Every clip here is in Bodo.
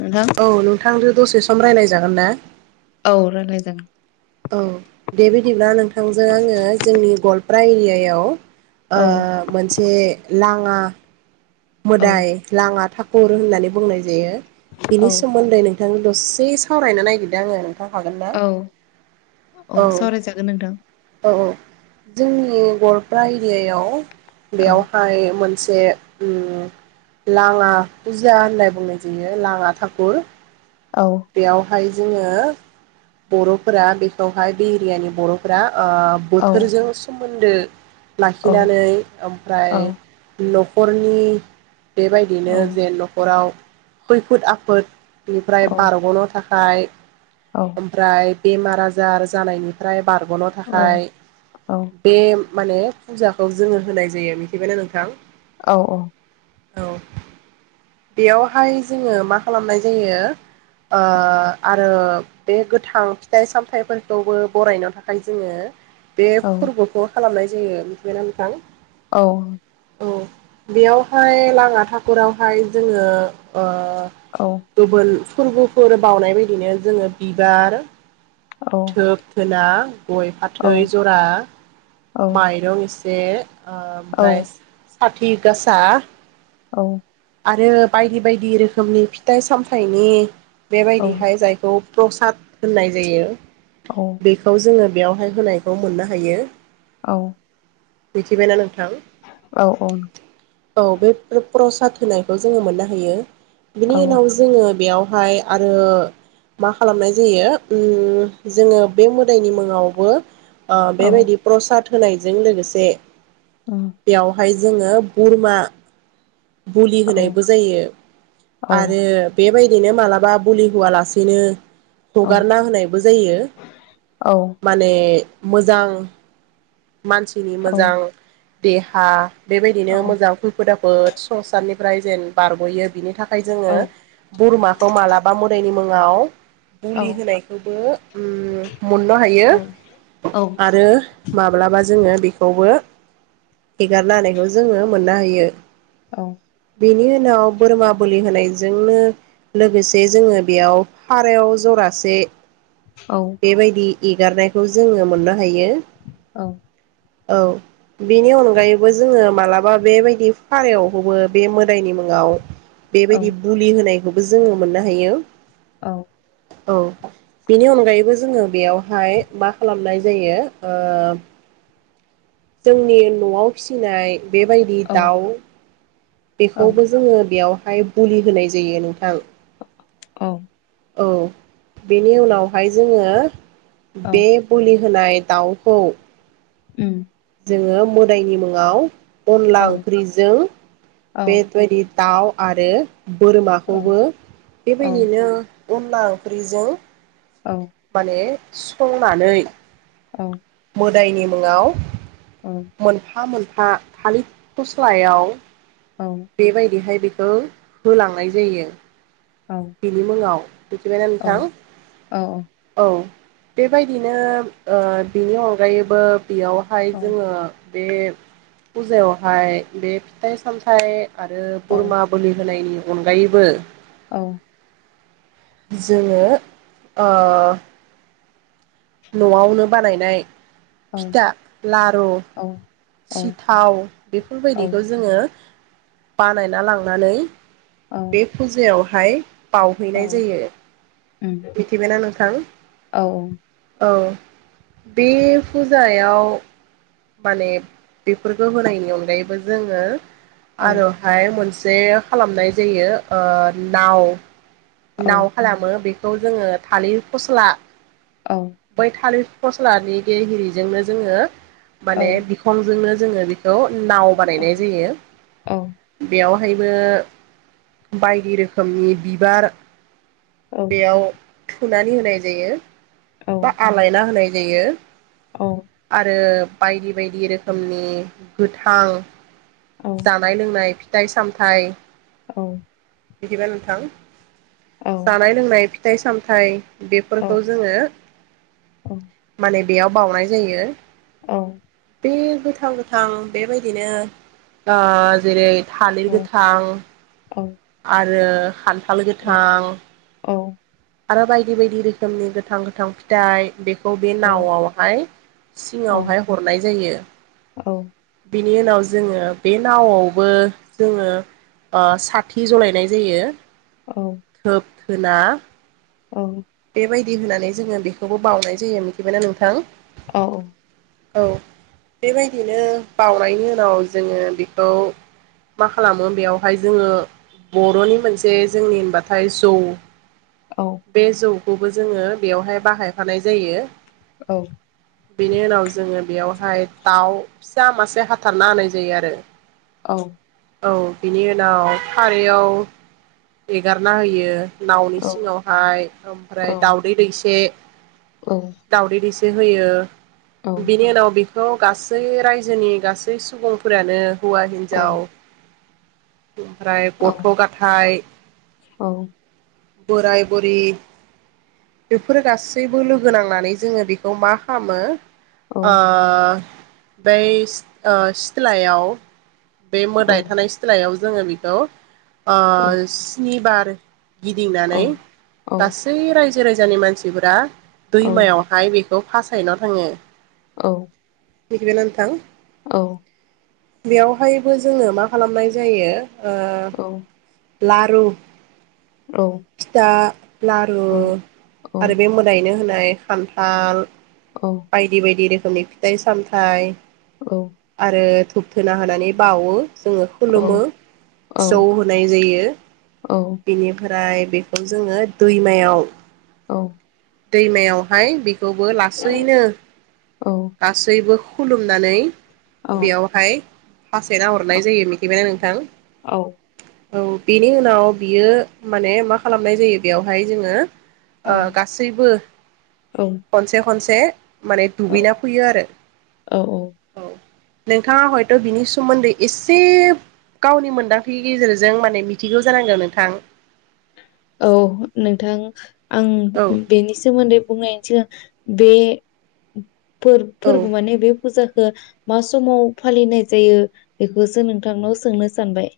नोंथां औ नोंथांजों दसे सम रायज्लाय जागोन ना औ रायलाय जागोन औ दे बिदिब्ला नोंथांजों आङो जोंनि गवालपारा एरियायाव औ मोनसे लाङा औ मोदाय लाङा [unintelligible] [unintelligible] होननानै बुंनाय जायो बिनि औ सोमोन्दै नोंथां दसे सावरायनो नागिरदों आङो [unintelligible] हागोनना औ औ सावरायजागोन नोंथां औ औ जोंनि गलपा एरियायाव औ बेयावहाय मोनसे लाङा फुजा होननाय बुंनाय जायो लाङा थाकुर औ दायो जोङो बर'फोरा बेखौहाय बे एरियानि बर'फोरा आ औ बोथोरजों सोमोन्दो औ लाखिनानै ओमफ्राय औ न'खरनि औ बेबायदिनो जे न'खराव खैफोद आफोद नि बारग'नो थाखाय औ ओमफ्राय बेमार आजार जानायनिफ्राय बार गनो औ थाखाय औ बे माने फुजाखौ जोङो होनाय जायो मिथिबायना नोंथां। औ औ औ बेयावहाय जोङो मा खालामनाय जायो आरो बे गोथां फिथाइ सामथाइफोरखौबो बरायनो थाखाय जोङो बे फोरबोखौ खालामनाय जायो मिथिबायना नोंथां औ। औ बेयावहाय लामा थाखुरावहाय जोङो औ बोबोल बावनाय बायदिनो जोङो बिबार [unintelligible] गय फाथै जरा माइरं एसे जे ओ ओमफ्राय साथि गासा औ। आरो बायदि बायदि रोखोमनि फिथाइ सामथाइनि बेबायदिहाय जायखौ प्रसाद होननाय जायो बेखौ जोङो बेयावहाय होनायखौ मोननो हायो। औ। मिथिबायना नोंथां। औ औ औ बे प्रसाद होनायखौ जोङो मोननो हायो बिनि उनाव जोङो बेयावहाय आरो मा खालामनाय जायो जोङो बे मोदायनि मुङावबो ओ बेबायदि प्रसाद होनायजों लोगोसे बेयावहाय जोङो बोरमा बलि होनायबो जायो आरो। बेबायदिनो मालाबा बुलि होवालासेनो हगारना होनायबो जायो। माने मोजां मानसिनि मोजां देहा बेबायदिनो मोजां खैफोद आफद फोद संसारनिफ्राय जेन बारग'यो बिनि थाखाय जोङो बोरमाखौ मालाबा मोदाय मुङाव बुलि होनायखौबो मोननो हायो आरो बा जोङो बेखौबो हेगारना होनायखौ जोङो मोननो हायो औ बिनि उनाव बोरमा बोलि होनायजोंनो लोगोसे जोङो बेयाव फारायाव जरासे बेबायदि एगारनायखौ जोङो मोननो हायो औ। बेनि अनगायैबो जोङो मालाबा बेबायदि फारायाव हबो बे मोदायनि मुङाव बेबायदि बुलि होनायखौबो जोङो मोननो हायो औ। औ बिनि अनगायै बो जोङो बेयावहाय मा खालामनाय जायो ओ जोंनि न'आव फिसिनाय बेबायदि औ दाउ औ बेखौबो जोङो बेयावहाय बुलि होनाय जायो नोंथां औ औ बेनि उनावहाय जोङो बे औ बलि होनाय दाउखौ उम जोङो मोदायनि मुङाव अनला औ ओंख्रिजों औ बेबायदि दाउ आरो औ बोरमाखौबो औ बेबायदिनो अनला ओंख्रिजों औ माने संनानै औ गोदायनि मुङाव औ मोनफा मोनफा थालिर फस्लायाव बेबायदिहाय बेखौ होलांनाय जायो औ बिनि मुङाव मिथिबायना औ नोंथां औ बेबायदिनो ओ बिनि अनगायैबो बेयावहाय जोङो बे फुजायावहाय बे फिथाइ सामथाइ आरो बोरमा बोलि होनायनि अनगायैबो औ जोङो ओ न'आवनो बानायनाय औ फिथा लारु सिथाव बेफोरबायदिखौ औ जोङो बानायना लांनानै बे फुजायावहाय बावहैनाय जायो उम मिथिबायना नोंथां। औ औ बे फुजायाव माने बेफोरखौ होनायनि अनगायैबो जोङो आरोहाय मोनसे खालामनाय जायो ओ नाव। औ नाव खालामो बेखौ जोङो थालिर फस्ला बै थालिर फस्लानि गेहजोंनो जोङो औ औ माने बिखंजोंनो जोङो बेखौ नाव औ बानायनाय जायो। औ बेयाव हायबो बायदि रोखोमनि बिबार बेयाव थुनानै होनाय जायो बा आलायना होनाय जायो। आरो बायदि- बायदि रोखोमनि गोथां जानाय- लोंनाय फिथाइ सामथायाइ औ। बिदिबा नोंथां जानाय- लोंनाय, फिथाइ- सामथायाइ बेफोरखौ जोङो माने बेयाव बउनाय जायो। औ। बे गोथां- गोथां बेबायदिनो जेरै- थालिर गोथां आरो खान्थाल गोथां आरो बायदि बायदि रोखोमनि गोथां गोथां फिथाइ बे बे नावहाय सिङावहाय हरनाय जायो। बेनि उनाव जोङो बे नावआवबो जोङो सा थि जलायनाय जायो। धोब धुना औ। बेबायदि होनानै जोङो बेखौबो बावनाय जायो मिथिबायना नोंथां। औ औ। औ बेबायदिनो बानायनि उनाव जोङो बेखौ मा खालामो बेयावहाय जोङो बर'नि मोनसे जोंनि होनबाथाय जौ बे जौखौबो जोङो बेयावहाय बाहायफानाय जायो। बेनि उनाव जोङो बेयाव ओमफ्राय दाउ फिसा मासे हाथारना होनाय जायो आरो। औ। औ बिनि उनाव खारैयाव एगारना होयो। औ नावनि औ औ सिङावहाय औ ओमफ्राय दावदै दैसे औ दउदै दैसे होयो। औ बिनि उनाव बे बेखौ गासै रायजोनि गासै सुबुंफोरानो हौवा- औ हिन्जाव ओमफ्राय औ गथ' गाथाइ औ। बराय- बुरि बेफोरो गासैबो लोगो नांनानै जोङो बेखौ मा खालामो ओ बै सिथ्लायाव बे औ मोदाय थानाय सित्लायाव जोङो बेखौ स्निबार औ गिदिंनानै गासै रायजो राजानि मानसिफोरा औ दैमायावहाय बे खौ फासायना थाङो। औ। दिग्रि नोंथां। औ। बेवहायबो जोङो मा खालामनाय जायो ओ लारुब। औ। आ लारु आरो बे मोदायैनो होनाय खान्थाल। बायदि बायदि रोखोमनि फिथाइ सामथाइ आरो हुबथोना होनानै बावो जोङो खुलुमो फिसौ होनाय जायो। औ औ बिनिफ्राय बेखौ जोङो दैमायाव औ। दैमायावहाय बिखौबो लासैनो लासैबो ह खुलुमनानै बेयावहाय फासायना हरनाय जायो मिथिबायना नोंथां। औ बेनि उनाव बियो माने मा खालामनाय जायो बेवहाय जोङो ओ गासैबो खनसे खनसे माने दुगैना फ [unintelligible] औ औ। नोंथाङा हयथ' बिनि समोन्दै एसेब गावनि मोनदांथिनि गेजेरजों माने मिथिगौ जानांगौ नोंथां। औ नोंथां आं औ बेनि सोमोन्दै बुंनायनि सिगां। बे फोर औ फोरबो माने बे फुजाख। खो मा समाव फालिनाय जायो बेखौसो नोंथांनाव सोंनो सानबाय।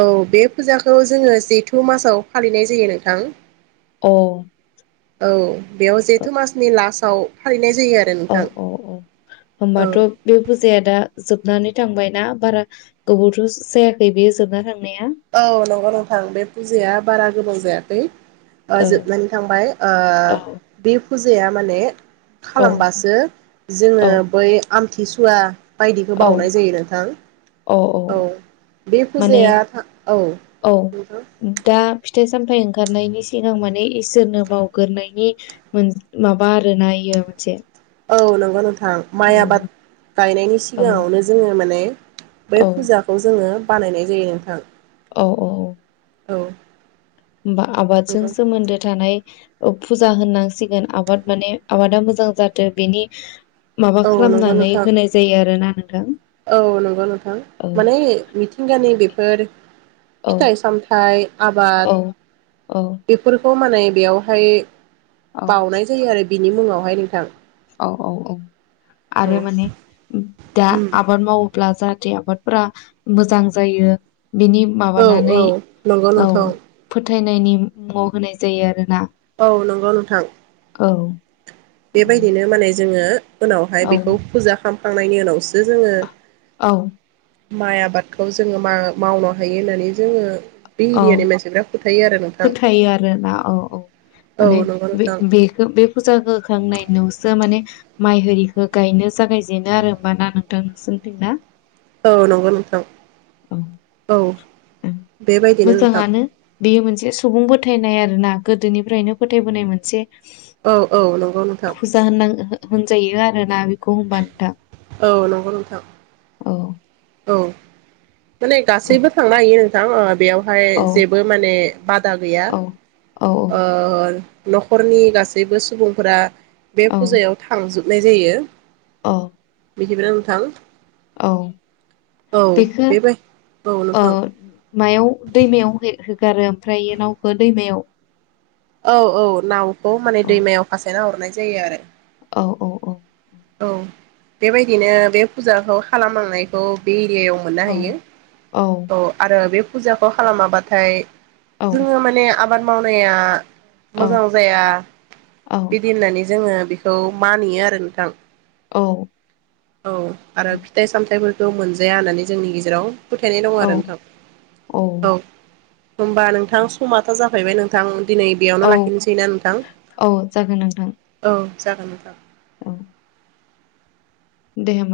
औ बे फुजाखौ जोङो जेथु मासाव फालिनाय जायो नोंथां। औ। औ बेयाव जेथो मासनि लासाव फालिनाय जा औ औ औ औ होनबाथ' बे फुजाया दा। जोबनानै थांबाय ना बारा गोबावथ' जायाखै बेयो जोबना थां औ नंगौ नोंथां बे फुजाया बारा गोबाव जायाखै। ओ औ जोबनानै थांबाय ओ औ बे फुजाया माने। औ खालामबासो जोङो औ बै आमथिसुवा। बायदिखौ बावउनाय औ जायो नोंथां औ बे माने फुजायाथा औ दा दा फिथाइ सामथाइ ओंखारनायनि सिगां माने इसोरनो बावगोरनायनि मोन माबा आरोना नायोआ मोनसे। औ नंगौ नोंथां औ माइ आबाद गायनायनि औ सिगाङावनो जोङो माने बै औ फुजाखौ जोङो बानायनाय जायो नोंथां। औ औ औ। औ। बा आबादजों सोमोन्दो थानाय। ओ फुजा होननांसिगोन आबाद माने आबादा मोजां जाथो बेनि माबा औ नंगौ खालामनानै नोंथां होनाय जायो आरो ना नों औ नंगौ नोंथां माने मिथिंगानि बेफोर। औ फिथाइ सामथाइ औ आबाद बेफोरखौ। माने बेयावहाय औ बावउनाय जायो आरो बिनि मुङावहाय नोंथां। औ औ औ औ आरो माने दा उम आबाद मावोब्ला जाग थे आबादफोरा मोजां जायो। बिनि औ माबानानै औ नंगौ औ नोंथां फोथायनायनि मुङाव होनाय जायो आरोना। औ नंगौ नोंथां। औ बेबायदिनो माने जोङो उनावहाय औ बेखौ फुजा खालामखांनायनि उनावसो जोङो औ। माइ आबादखौ जोङो मावनो हायो होननानै जोङो। बे औ एरियानि मानसिफ्रा फोथायो आरो नोंथां फोथायो आरोना औ औ। औ माने नंगौ बे नोंथां बेखौ बे फुजाखो। थांनाय नावसो माने माइ आरिखौ गायनो जागायजेनो आरो हमबाना नों। थां नोसोनिथिं ना। औ नंगौ नोंथां औ औ ओं बेबायदिनो नोंथां। मोजाङानो बेयो मोनसे सुबुं फोथायनाय आरो ना गोदोनिफ्रायनो फोथायबोनाय मोनसे। औ औ नंगौ नोंथां। फुजा होननां होनजायो आरोना बेखौ होनबा नोंथां। औ नंगौ नोंथां‌। औ औ माने औ गासैबो थांनो हायो नोंथां बेयावहाय औ जेबो माने। बादा गैया औ औ ओ न'खरनि गासैबो सुबुंफोरा। बे औ फुजायाव थांजोबनाय जायो। औ। मिथाबायना नोंथां। औ औ बेखौ बेबाय औ मायाव दैमायाव होगारो ओमफ्राय इनावखौ दैमायाव औ औ नावखौ माने अ दैमायाव फासायना हरनाय जायो आरो। औ औ औ औ बेबायदिनो बे फुजाखौ खालामहानायखौ बे देयाव मोननो औ हायो औ आरो बे फुजाखौ खालामाबाथाय औ जोङो माने आबाद मावनाया औ मोजां जाया औ बिदि होननानै जोङो बेखौ मानियो आरो नोंथां। औ औ आरो फिथाइ सामथायाइफोरखौ मोनजाया होननानै जोंनि गेजेराव फोथायनाय दं आरो औ नोंथां औ होनोमबा नोंथां समाथ' जाफैबाय नोंथां। दिनै बेयावनो औ लाखिनोसै ना नोंथां औ जागोन नोंथां? अ दे होमबा